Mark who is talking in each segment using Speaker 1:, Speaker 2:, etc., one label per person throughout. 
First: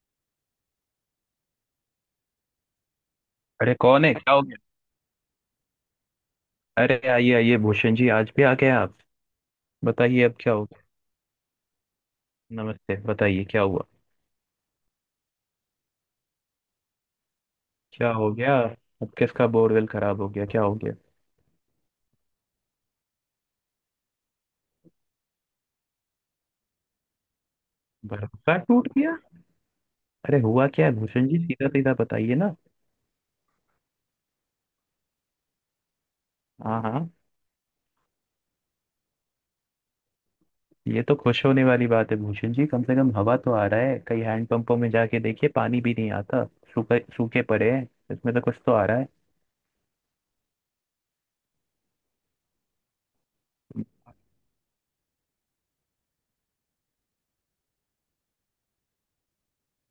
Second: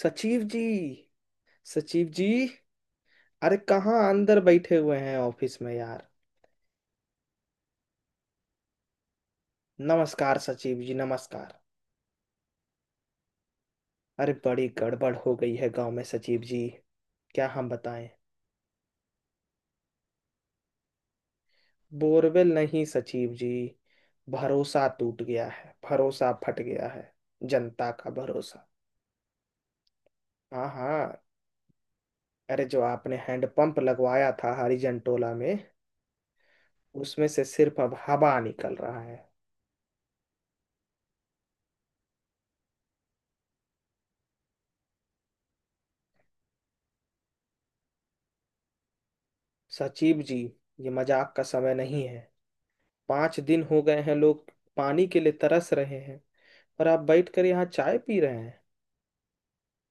Speaker 1: सचिव जी। सचिव जी। अरे
Speaker 2: अरे
Speaker 1: कहाँ
Speaker 2: कौन है, क्या
Speaker 1: अंदर
Speaker 2: हो गया?
Speaker 1: बैठे हुए हैं ऑफिस में यार।
Speaker 2: अरे आइए आइए भूषण जी, आज भी आ गए आप। बताइए, अब
Speaker 1: नमस्कार
Speaker 2: क्या हो
Speaker 1: सचिव
Speaker 2: गया?
Speaker 1: जी, नमस्कार।
Speaker 2: नमस्ते, बताइए क्या हुआ।
Speaker 1: अरे बड़ी गड़बड़ हो गई है गांव में सचिव जी। क्या हम बताएं।
Speaker 2: क्या हो गया? अब किसका बोरवेल खराब हो गया, क्या हो गया?
Speaker 1: बोरवेल नहीं सचिव जी। भरोसा टूट गया है, भरोसा फट गया है। जनता का
Speaker 2: भरोसा
Speaker 1: भरोसा।
Speaker 2: टूट गया? अरे
Speaker 1: हाँ
Speaker 2: हुआ क्या है
Speaker 1: हाँ।
Speaker 2: भूषण जी, सीधा सीधा बताइए ना।
Speaker 1: अरे जो आपने हैंडपंप लगवाया था हरिजनटोला में,
Speaker 2: हाँ हाँ।
Speaker 1: उसमें से सिर्फ अब हवा निकल रहा है।
Speaker 2: ये तो खुश होने वाली बात है भूषण जी, कम से कम हवा तो आ रहा है। कई हैंडपंपों में जाके देखिए, पानी भी नहीं आता। सूखे सूखे पड़े हैं। इसमें तो कुछ तो आ रहा है।
Speaker 1: सचिव जी, ये मजाक का समय नहीं है। 5 दिन हो गए हैं, लोग पानी के लिए तरस रहे हैं और आप बैठ कर यहाँ चाय पी रहे हैं।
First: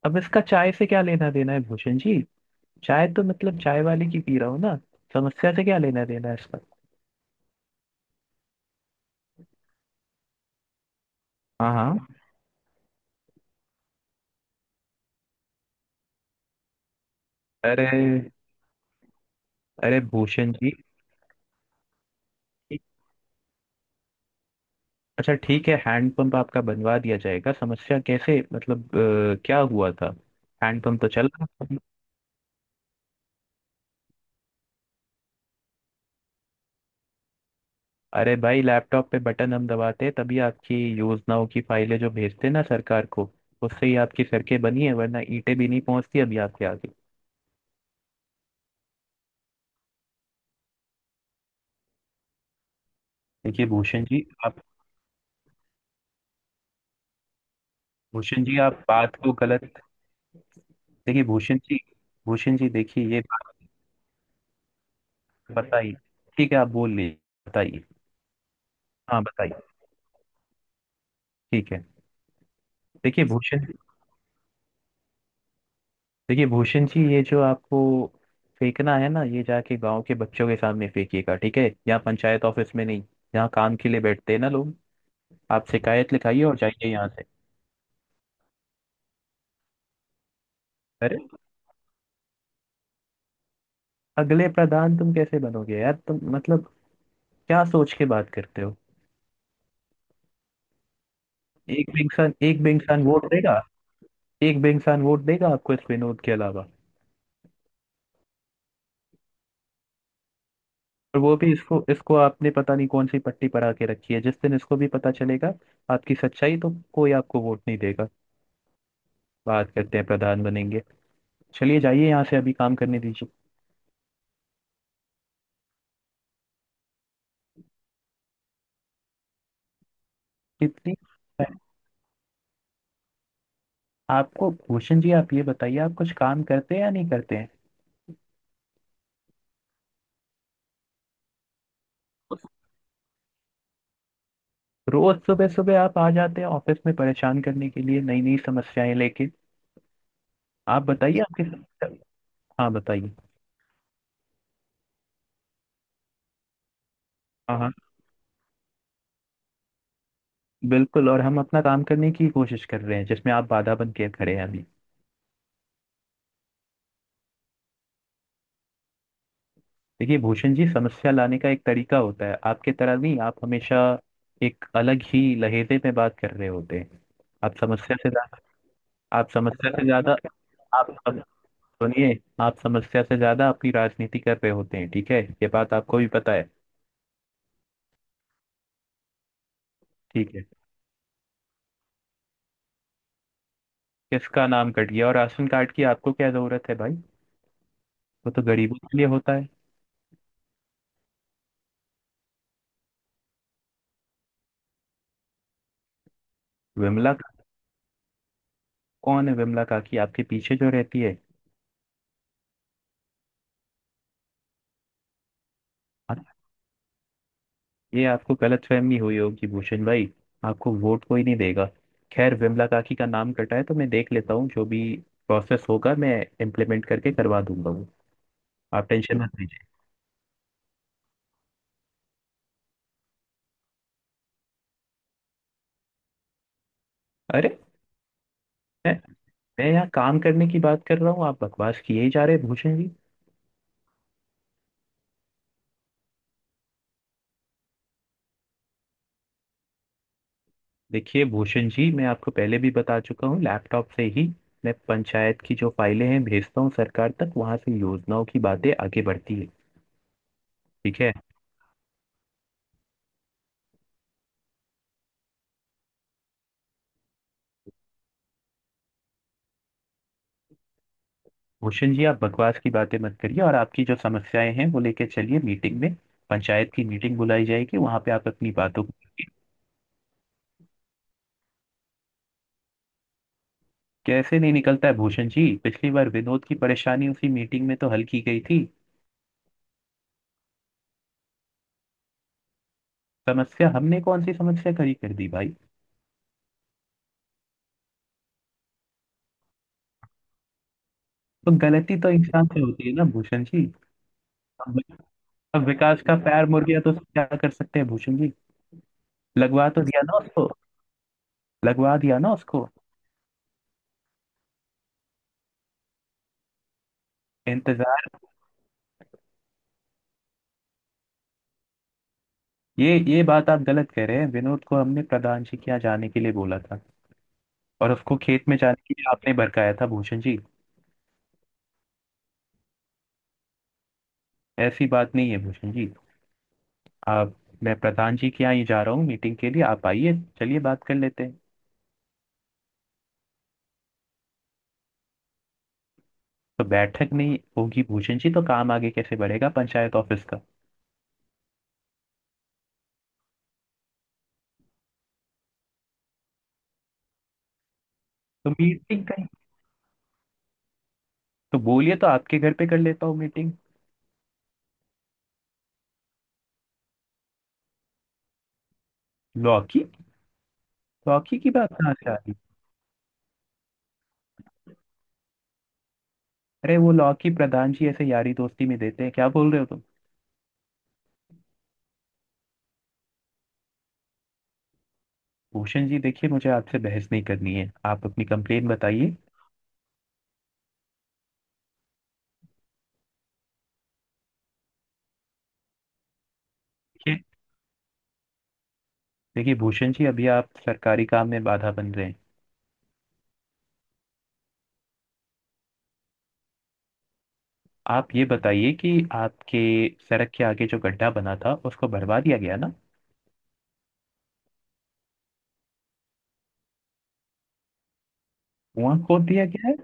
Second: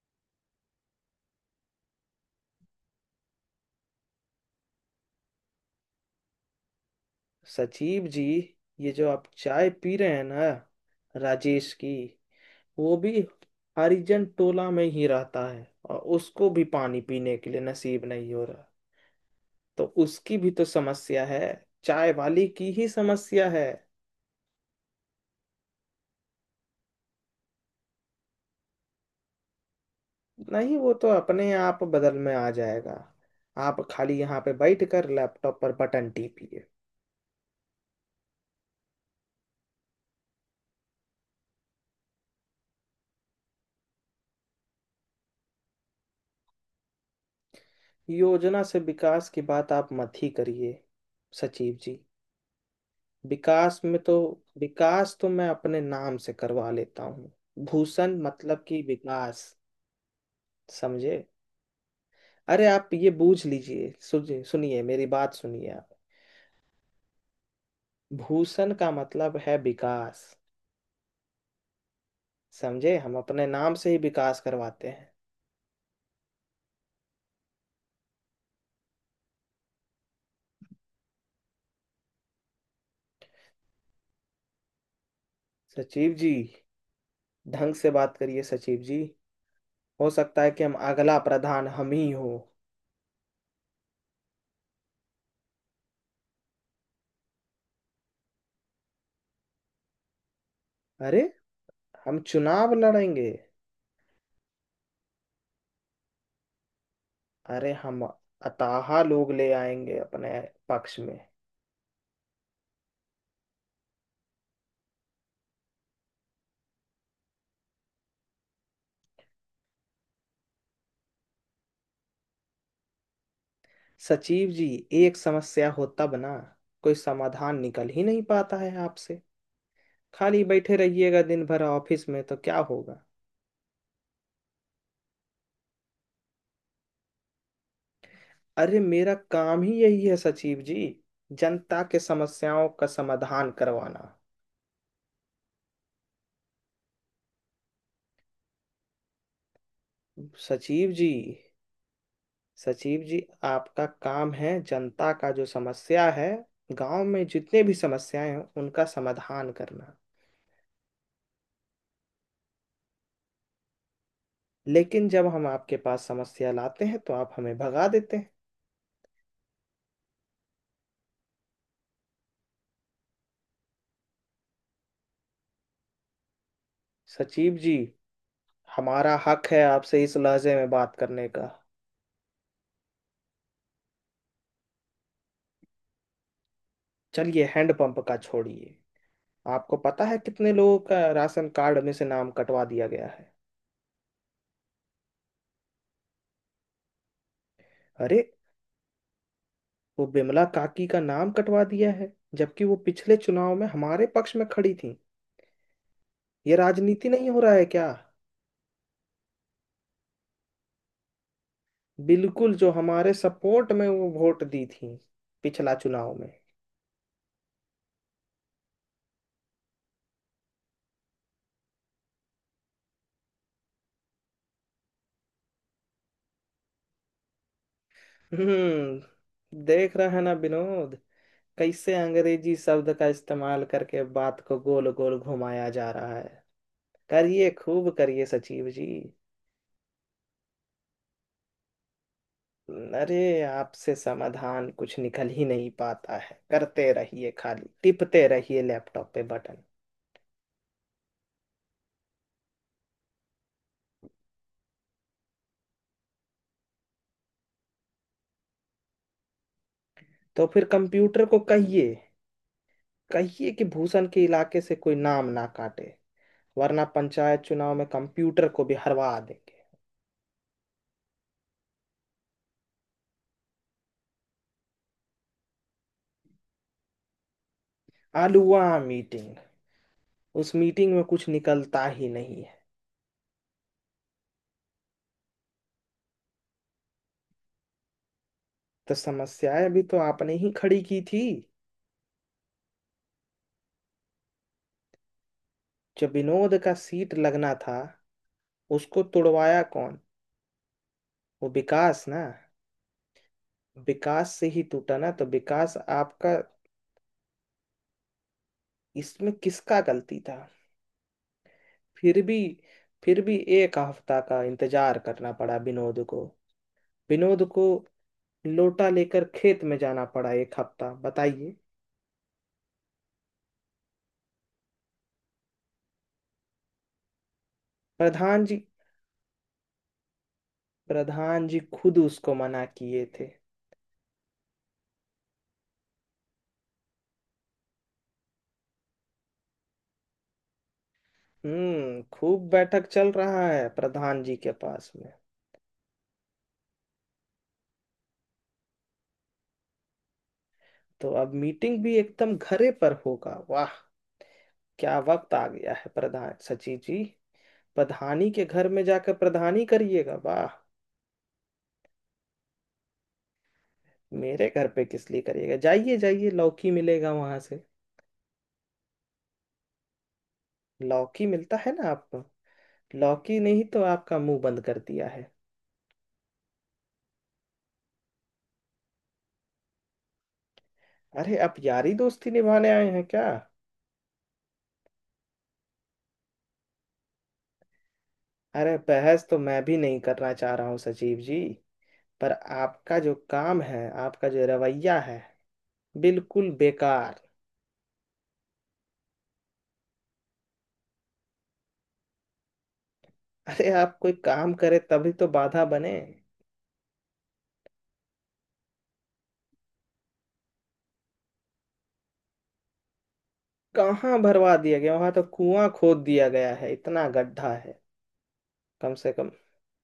Speaker 2: अब इसका चाय से क्या लेना देना है भूषण जी? चाय तो मतलब चाय वाली की पी रहा हूँ ना। समस्या से क्या लेना देना है इसका?
Speaker 1: सचिव जी, ये जो आप चाय पी रहे हैं ना, राजेश
Speaker 2: हाँ
Speaker 1: की।
Speaker 2: हाँ।
Speaker 1: वो भी हरिजन टोला में ही रहता है और उसको भी पानी पीने के लिए
Speaker 2: अरे।
Speaker 1: नसीब नहीं हो रहा। तो
Speaker 2: अरे
Speaker 1: उसकी भी
Speaker 2: भूषण
Speaker 1: तो
Speaker 2: जी।
Speaker 1: समस्या है। चाय वाली की ही समस्या है।
Speaker 2: अच्छा ठीक है, हैंडपंप आपका बनवा दिया जाएगा। समस्या कैसे, मतलब क्या हुआ था?
Speaker 1: नहीं, वो
Speaker 2: हैंडपंप
Speaker 1: तो
Speaker 2: तो चल रहा
Speaker 1: अपने
Speaker 2: था।
Speaker 1: आप बदल में आ जाएगा। आप खाली यहाँ पे बैठ कर लैपटॉप पर बटन टीपिए।
Speaker 2: अरे भाई, लैपटॉप पे बटन हम दबाते हैं तभी आपकी योजनाओं की फाइलें जो भेजते हैं ना सरकार को, उससे ही आपकी सड़कें बनी है। वरना ईंटें भी नहीं पहुंचती अभी आपके आगे।
Speaker 1: योजना से विकास की बात आप मत ही करिए सचिव जी।
Speaker 2: देखिए
Speaker 1: विकास में तो, विकास तो मैं अपने नाम से करवा लेता हूँ। भूषण
Speaker 2: भूषण जी
Speaker 1: मतलब कि
Speaker 2: आप बात को
Speaker 1: विकास।
Speaker 2: गलत।
Speaker 1: समझे।
Speaker 2: देखिए भूषण
Speaker 1: अरे
Speaker 2: जी
Speaker 1: आप
Speaker 2: देखिए
Speaker 1: ये
Speaker 2: ये
Speaker 1: बूझ
Speaker 2: बात।
Speaker 1: लीजिए। सुनिए सुनिए मेरी बात सुनिए आप।
Speaker 2: बताइए। ठीक है, आप बोल लीजिए। बताइए।
Speaker 1: भूषण का
Speaker 2: हाँ
Speaker 1: मतलब है
Speaker 2: बताइए।
Speaker 1: विकास।
Speaker 2: ठीक है।
Speaker 1: समझे, हम
Speaker 2: देखिए
Speaker 1: अपने
Speaker 2: भूषण
Speaker 1: नाम से ही विकास करवाते हैं।
Speaker 2: देखिए भूषण जी, ये जो आपको फेंकना है ना, ये जाके गांव के बच्चों के सामने फेंकिएगा, ठीक है? यहाँ पंचायत ऑफिस में नहीं। यहाँ काम के लिए बैठते हैं ना लोग। आप शिकायत
Speaker 1: सचिव जी,
Speaker 2: लिखाइए और जाइए यहाँ से।
Speaker 1: ढंग से बात करिए सचिव जी। हो सकता है कि हम
Speaker 2: अरे
Speaker 1: अगला प्रधान हम ही हो।
Speaker 2: अगले प्रधान तुम कैसे बनोगे यार? तुम मतलब क्या सोच के बात करते हो?
Speaker 1: अरे हम
Speaker 2: एक भी
Speaker 1: चुनाव
Speaker 2: इंसान वोट
Speaker 1: लड़ेंगे।
Speaker 2: देगा? एक भी इंसान वोट देगा आपको इस विनोद के अलावा?
Speaker 1: अरे हम अताहा लोग ले आएंगे अपने पक्ष में।
Speaker 2: और वो भी, इसको इसको आपने पता नहीं कौन सी पट्टी पर आके रखी है। जिस दिन इसको भी पता चलेगा आपकी सच्चाई, तो कोई आपको वोट नहीं देगा। बात करते हैं प्रधान बनेंगे। चलिए जाइए यहाँ से, अभी काम करने दीजिए।
Speaker 1: सचिव जी, एक समस्या होता बना, कोई समाधान निकल ही नहीं पाता है आपसे। खाली बैठे
Speaker 2: इतनी
Speaker 1: रहिएगा दिन भर ऑफिस में तो क्या होगा।
Speaker 2: आपको, भूषण जी आप ये बताइए, आप कुछ काम करते हैं या नहीं करते हैं?
Speaker 1: अरे मेरा काम ही यही है सचिव जी। जनता के समस्याओं का समाधान करवाना।
Speaker 2: रोज सुबह सुबह आप आ जाते हैं ऑफिस में परेशान करने के लिए नई नई समस्याएं लेके। आप
Speaker 1: सचिव जी।
Speaker 2: बताइए आपकी समस्या। हाँ
Speaker 1: सचिव
Speaker 2: बताइए।
Speaker 1: जी, आपका काम है जनता का जो समस्या है, गांव में
Speaker 2: हाँ
Speaker 1: जितने
Speaker 2: हाँ,
Speaker 1: भी समस्याएं हैं उनका समाधान करना।
Speaker 2: बिल्कुल। और हम अपना काम करने की कोशिश कर रहे हैं, जिसमें आप बाधा बन के खड़े हैं अभी।
Speaker 1: लेकिन जब हम आपके पास समस्या लाते हैं तो आप हमें भगा देते हैं।
Speaker 2: देखिए भूषण जी, समस्या लाने का एक तरीका होता है, आपके तरह नहीं। आप हमेशा एक अलग ही लहजे में बात कर रहे होते हैं।
Speaker 1: सचिव
Speaker 2: आप
Speaker 1: जी,
Speaker 2: समस्या से ज्यादा
Speaker 1: हमारा
Speaker 2: आप
Speaker 1: हक है
Speaker 2: समस्या से
Speaker 1: आपसे
Speaker 2: ज्यादा
Speaker 1: इस लहजे में
Speaker 2: आप
Speaker 1: बात करने का।
Speaker 2: सुनिए। आप समस्या से ज्यादा अपनी राजनीति कर रहे होते हैं, ठीक है? ये बात आपको भी पता है।
Speaker 1: चलिए हैंडपंप का छोड़िए। आपको पता है
Speaker 2: ठीक है।
Speaker 1: कितने लोगों का राशन कार्ड में से नाम कटवा दिया गया है।
Speaker 2: किसका नाम कट गया? और राशन कार्ड की आपको क्या जरूरत है भाई?
Speaker 1: अरे
Speaker 2: वो तो गरीबों के लिए होता है।
Speaker 1: वो बिमला काकी का नाम कटवा दिया है, जबकि वो पिछले चुनाव में हमारे पक्ष में खड़ी थी। ये राजनीति
Speaker 2: विमला
Speaker 1: नहीं
Speaker 2: का?
Speaker 1: हो रहा है क्या।
Speaker 2: कौन है विमला काकी, आपके पीछे जो रहती है?
Speaker 1: बिल्कुल, जो हमारे सपोर्ट में वो वोट दी थी, पिछला चुनाव
Speaker 2: हाँ।
Speaker 1: में।
Speaker 2: ये आपको गलतफहमी हुई होगी भूषण भाई, आपको वोट कोई नहीं देगा। खैर, विमला काकी का नाम कटा है तो मैं देख लेता हूँ। जो भी प्रोसेस होगा, मैं इम्प्लीमेंट करके करवा दूंगा वो। आप टेंशन मत
Speaker 1: हम्म,
Speaker 2: लीजिए।
Speaker 1: देख रहा है ना विनोद, कैसे अंग्रेजी शब्द का इस्तेमाल करके बात को गोल गोल घुमाया जा रहा है। करिए,
Speaker 2: अरे,
Speaker 1: खूब करिए सचिव जी।
Speaker 2: मैं मैं यहाँ काम करने की बात कर रहा हूँ, आप बकवास किए ही जा रहे हैं भूषण जी।
Speaker 1: अरे आपसे समाधान कुछ निकल ही नहीं पाता है। करते रहिए, खाली टिपते रहिए लैपटॉप पे बटन।
Speaker 2: देखिए भूषण जी, मैं आपको पहले भी बता चुका हूँ, लैपटॉप से ही मैं पंचायत की जो फाइलें हैं भेजता हूँ सरकार तक, वहां से योजनाओं की बातें आगे बढ़ती है।
Speaker 1: तो फिर
Speaker 2: ठीक है
Speaker 1: कंप्यूटर को कहिए। कहिए कि भूषण के इलाके से कोई नाम ना काटे, वरना पंचायत चुनाव में कंप्यूटर को भी हरवा देंगे।
Speaker 2: भूषण जी, आप बकवास की बातें मत करिए, और आपकी जो समस्याएं हैं वो लेके चलिए मीटिंग में। पंचायत की मीटिंग बुलाई जाएगी, वहां पे आप अपनी
Speaker 1: आलूवा
Speaker 2: बातों को।
Speaker 1: मीटिंग। उस मीटिंग में कुछ निकलता ही नहीं है।
Speaker 2: कैसे नहीं निकलता है भूषण जी? पिछली बार विनोद की परेशानी उसी मीटिंग में तो हल की गई थी।
Speaker 1: तो समस्याएं भी तो आपने ही खड़ी की थी।
Speaker 2: समस्या, हमने कौन सी समस्या खड़ी कर दी भाई?
Speaker 1: जो विनोद का सीट लगना था, उसको तुड़वाया कौन। वो
Speaker 2: तो गलती
Speaker 1: विकास
Speaker 2: तो
Speaker 1: ना।
Speaker 2: इंसान से होती है ना भूषण जी।
Speaker 1: विकास से ही
Speaker 2: हम।
Speaker 1: टूटा ना, तो
Speaker 2: अब
Speaker 1: विकास
Speaker 2: विकास का
Speaker 1: आपका।
Speaker 2: पैर मुड़ गया तो उसको क्या कर सकते हैं भूषण जी?
Speaker 1: इसमें
Speaker 2: लगवा
Speaker 1: किसका
Speaker 2: तो दिया ना
Speaker 1: गलती था।
Speaker 2: उसको। लगवा दिया
Speaker 1: फिर
Speaker 2: ना
Speaker 1: भी
Speaker 2: उसको।
Speaker 1: फिर भी 1 हफ्ता का इंतजार करना पड़ा विनोद को। विनोद को
Speaker 2: इंतजार।
Speaker 1: लोटा लेकर खेत में जाना पड़ा 1 हफ्ता, बताइए।
Speaker 2: ये बात आप गलत कह रहे हैं। विनोद को हमने प्रधान जी के यहाँ जाने के लिए बोला था, और उसको
Speaker 1: प्रधान
Speaker 2: खेत में
Speaker 1: जी,
Speaker 2: जाने के लिए आपने भड़काया था भूषण जी।
Speaker 1: प्रधान जी खुद उसको मना किए थे।
Speaker 2: ऐसी बात नहीं है भूषण जी। आप, मैं प्रधान जी के यहाँ ही जा रहा हूँ मीटिंग के लिए, आप आइए। चलिए बात कर लेते हैं।
Speaker 1: हम्म, खूब बैठक चल रहा है प्रधान जी के पास में।
Speaker 2: तो बैठक नहीं होगी भूषण जी, तो काम आगे कैसे बढ़ेगा पंचायत ऑफिस का?
Speaker 1: तो अब मीटिंग भी एकदम घरे पर होगा, वाह। क्या वक्त आ गया है प्रधान सचिव जी। प्रधानी के
Speaker 2: तो
Speaker 1: घर में
Speaker 2: मीटिंग
Speaker 1: जाकर
Speaker 2: कहीं,
Speaker 1: प्रधानी करिएगा, वाह।
Speaker 2: तो बोलिए तो आपके घर पे कर लेता हूँ मीटिंग।
Speaker 1: मेरे घर पे किस लिए करिएगा। जाइए जाइए, लौकी मिलेगा वहां से।
Speaker 2: लौकी?
Speaker 1: लौकी
Speaker 2: लौकी की
Speaker 1: मिलता है
Speaker 2: बात
Speaker 1: ना
Speaker 2: कहाँ से आ
Speaker 1: आपको।
Speaker 2: रही है?
Speaker 1: लौकी नहीं तो आपका मुंह बंद कर दिया है।
Speaker 2: अरे वो लॉकी प्रधान जी ऐसे यारी दोस्ती में देते हैं? क्या बोल रहे हो तुम?
Speaker 1: अरे आप यारी दोस्ती निभाने आए हैं क्या।
Speaker 2: भूषण जी देखिए, मुझे आपसे बहस नहीं करनी है, आप अपनी कंप्लेन
Speaker 1: अरे
Speaker 2: बताइए।
Speaker 1: बहस तो मैं भी नहीं करना चाह रहा हूँ सचिव जी। पर आपका जो काम है, आपका जो रवैया है, बिल्कुल बेकार।
Speaker 2: देखिए देखिए भूषण जी, अभी आप सरकारी काम में बाधा बन रहे हैं।
Speaker 1: अरे आप कोई काम करे तभी तो बाधा बने।
Speaker 2: आप ये बताइए कि आपके सड़क के आगे जो गड्ढा बना था, उसको भरवा दिया गया ना?
Speaker 1: कहाँ भरवा दिया गया, वहां तो कुआं खोद दिया गया है, इतना गड्ढा है। कम
Speaker 2: कुआं
Speaker 1: से
Speaker 2: खोद
Speaker 1: कम,
Speaker 2: दिया गया है।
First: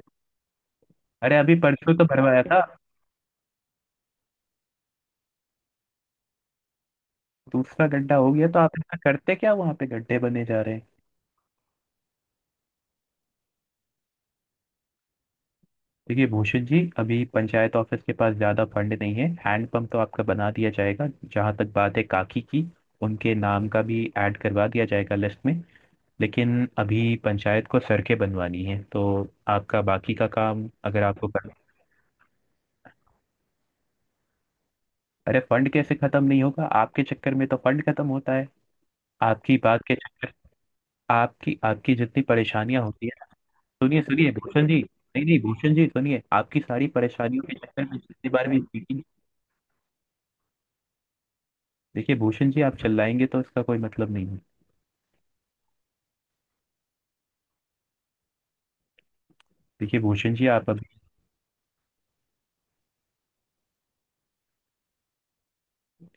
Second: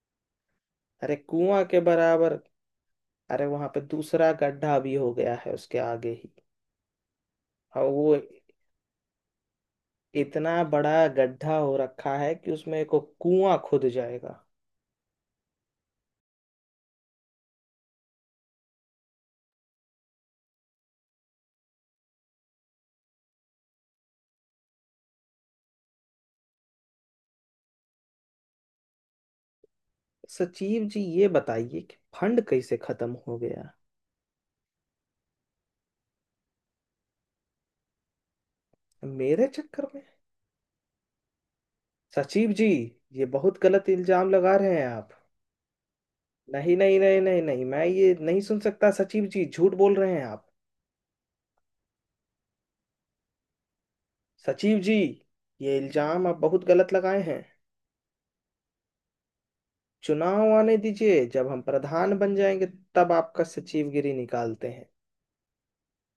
Speaker 1: अरे
Speaker 2: अरे अभी
Speaker 1: कुआं के
Speaker 2: परसों तो
Speaker 1: बराबर।
Speaker 2: भरवाया था।
Speaker 1: अरे वहां पे दूसरा गड्ढा भी हो गया है उसके आगे ही। और
Speaker 2: दूसरा
Speaker 1: वो
Speaker 2: गड्ढा हो गया, तो आप ऐसा करते क्या वहां पे गड्ढे बने जा
Speaker 1: इतना
Speaker 2: रहे हैं?
Speaker 1: बड़ा गड्ढा हो रखा है कि उसमें को कुआं खुद जाएगा।
Speaker 2: देखिए भूषण जी, अभी पंचायत ऑफिस के पास ज़्यादा फंड नहीं है। हैंडपम्प तो आपका बना दिया जाएगा। जहाँ तक बात है काकी की, उनके नाम का भी ऐड करवा दिया जाएगा लिस्ट में। लेकिन अभी पंचायत को सड़कें बनवानी है तो आपका बाकी का काम,
Speaker 1: सचिव जी,
Speaker 2: अगर
Speaker 1: ये
Speaker 2: आपको करना।
Speaker 1: बताइए कि फंड कैसे खत्म हो गया।
Speaker 2: अरे फंड कैसे ख़त्म नहीं होगा, आपके चक्कर में तो फंड ख़त्म होता है।
Speaker 1: मेरे
Speaker 2: आपकी बात
Speaker 1: चक्कर
Speaker 2: के
Speaker 1: में?
Speaker 2: चक्कर, आपकी आपकी जितनी
Speaker 1: सचिव जी,
Speaker 2: परेशानियां होती
Speaker 1: ये
Speaker 2: है।
Speaker 1: बहुत गलत
Speaker 2: सुनिए
Speaker 1: इल्जाम
Speaker 2: सुनिए
Speaker 1: लगा
Speaker 2: भूषण
Speaker 1: रहे
Speaker 2: जी।
Speaker 1: हैं आप।
Speaker 2: नहीं नहीं भूषण जी सुनिए, आपकी
Speaker 1: नहीं
Speaker 2: सारी
Speaker 1: नहीं नहीं नहीं
Speaker 2: परेशानियों के
Speaker 1: नहीं,
Speaker 2: चक्कर
Speaker 1: मैं
Speaker 2: में
Speaker 1: ये
Speaker 2: जितनी
Speaker 1: नहीं
Speaker 2: बार भी
Speaker 1: सुन सकता।
Speaker 2: मीटिंग।
Speaker 1: सचिव जी झूठ बोल रहे हैं आप।
Speaker 2: देखिए भूषण जी, आप चिल्लाएंगे तो इसका कोई मतलब नहीं है।
Speaker 1: सचिव जी, ये इल्जाम आप बहुत गलत लगाए हैं।
Speaker 2: देखिए भूषण जी,
Speaker 1: चुनाव
Speaker 2: आप
Speaker 1: आने
Speaker 2: अभी,
Speaker 1: दीजिए, जब हम प्रधान बन जाएंगे तब आपका सचिवगिरी निकालते हैं।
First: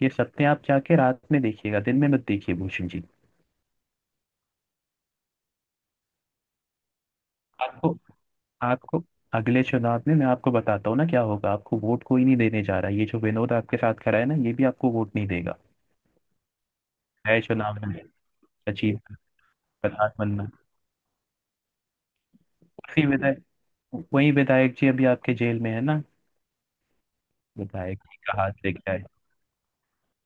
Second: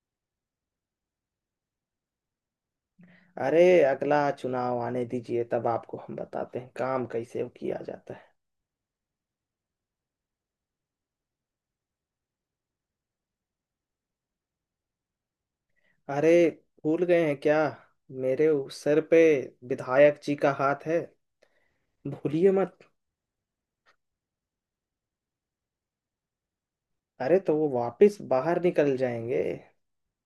Speaker 2: ये सत्य आप जाके रात में देखिएगा, दिन में मत देखिए भूषण जी।
Speaker 1: अरे अगला चुनाव आने दीजिए, तब आपको हम बताते हैं काम कैसे किया
Speaker 2: आपको
Speaker 1: जाता है।
Speaker 2: आपको अगले चुनाव में मैं आपको बताता हूँ ना क्या होगा। आपको वोट कोई नहीं देने जा रहा है। ये जो विनोद आपके साथ खड़ा है ना, ये भी आपको वोट नहीं देगा।
Speaker 1: अरे भूल गए हैं
Speaker 2: नए
Speaker 1: क्या।
Speaker 2: चुनाव में
Speaker 1: मेरे उस
Speaker 2: सचिव,
Speaker 1: सर पे
Speaker 2: प्रधान
Speaker 1: विधायक जी
Speaker 2: बनना।
Speaker 1: का हाथ है, भूलिए मत।
Speaker 2: उसी विधायक वही विधायक जी अभी आपके जेल में है ना?
Speaker 1: अरे तो वो
Speaker 2: विधायक जी
Speaker 1: वापस
Speaker 2: का
Speaker 1: बाहर
Speaker 2: हाथ लग गया
Speaker 1: निकल
Speaker 2: है।
Speaker 1: जाएंगे।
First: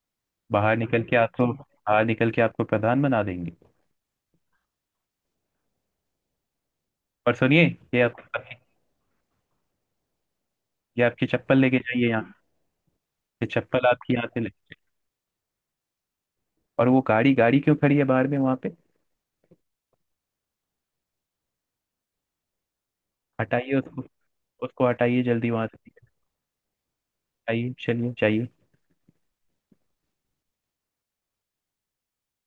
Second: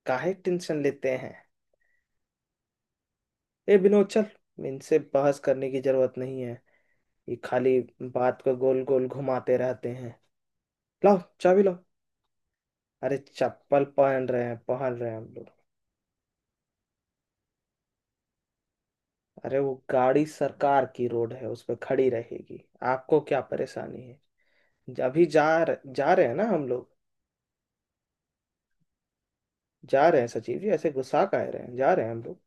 Speaker 1: काहे टेंशन लेते हैं।
Speaker 2: बाहर निकल के आपको प्रधान बना देंगे।
Speaker 1: ए विनोद, चल इनसे बहस करने की जरूरत नहीं है।
Speaker 2: और
Speaker 1: ये
Speaker 2: सुनिए,
Speaker 1: खाली
Speaker 2: ये
Speaker 1: बात
Speaker 2: आपकी
Speaker 1: को गोल गोल घुमाते रहते हैं।
Speaker 2: ये
Speaker 1: लाओ,
Speaker 2: आपकी चप्पल
Speaker 1: चाबी
Speaker 2: लेके
Speaker 1: लाओ।
Speaker 2: जाइए यहाँ।
Speaker 1: अरे
Speaker 2: ये
Speaker 1: चप्पल
Speaker 2: चप्पल आपकी यहाँ
Speaker 1: पहन
Speaker 2: से
Speaker 1: रहे हैं,
Speaker 2: लगी।
Speaker 1: पहन रहे हैं हम लोग।
Speaker 2: और वो गाड़ी गाड़ी क्यों खड़ी है बाहर में वहां पे?
Speaker 1: अरे वो गाड़ी सरकार की रोड है, उस पर खड़ी रहेगी। आपको क्या
Speaker 2: हटाइए
Speaker 1: परेशानी
Speaker 2: उसको।
Speaker 1: है।
Speaker 2: उसको हटाइए
Speaker 1: अभी जा,
Speaker 2: जल्दी वहां से।
Speaker 1: जा रहे हैं ना हम लोग।
Speaker 2: हटाइए चलिए चाहिए।
Speaker 1: जा रहे हैं सचिव जी, ऐसे गुस्सा का रहे हैं, जा रहे हैं हम लोग।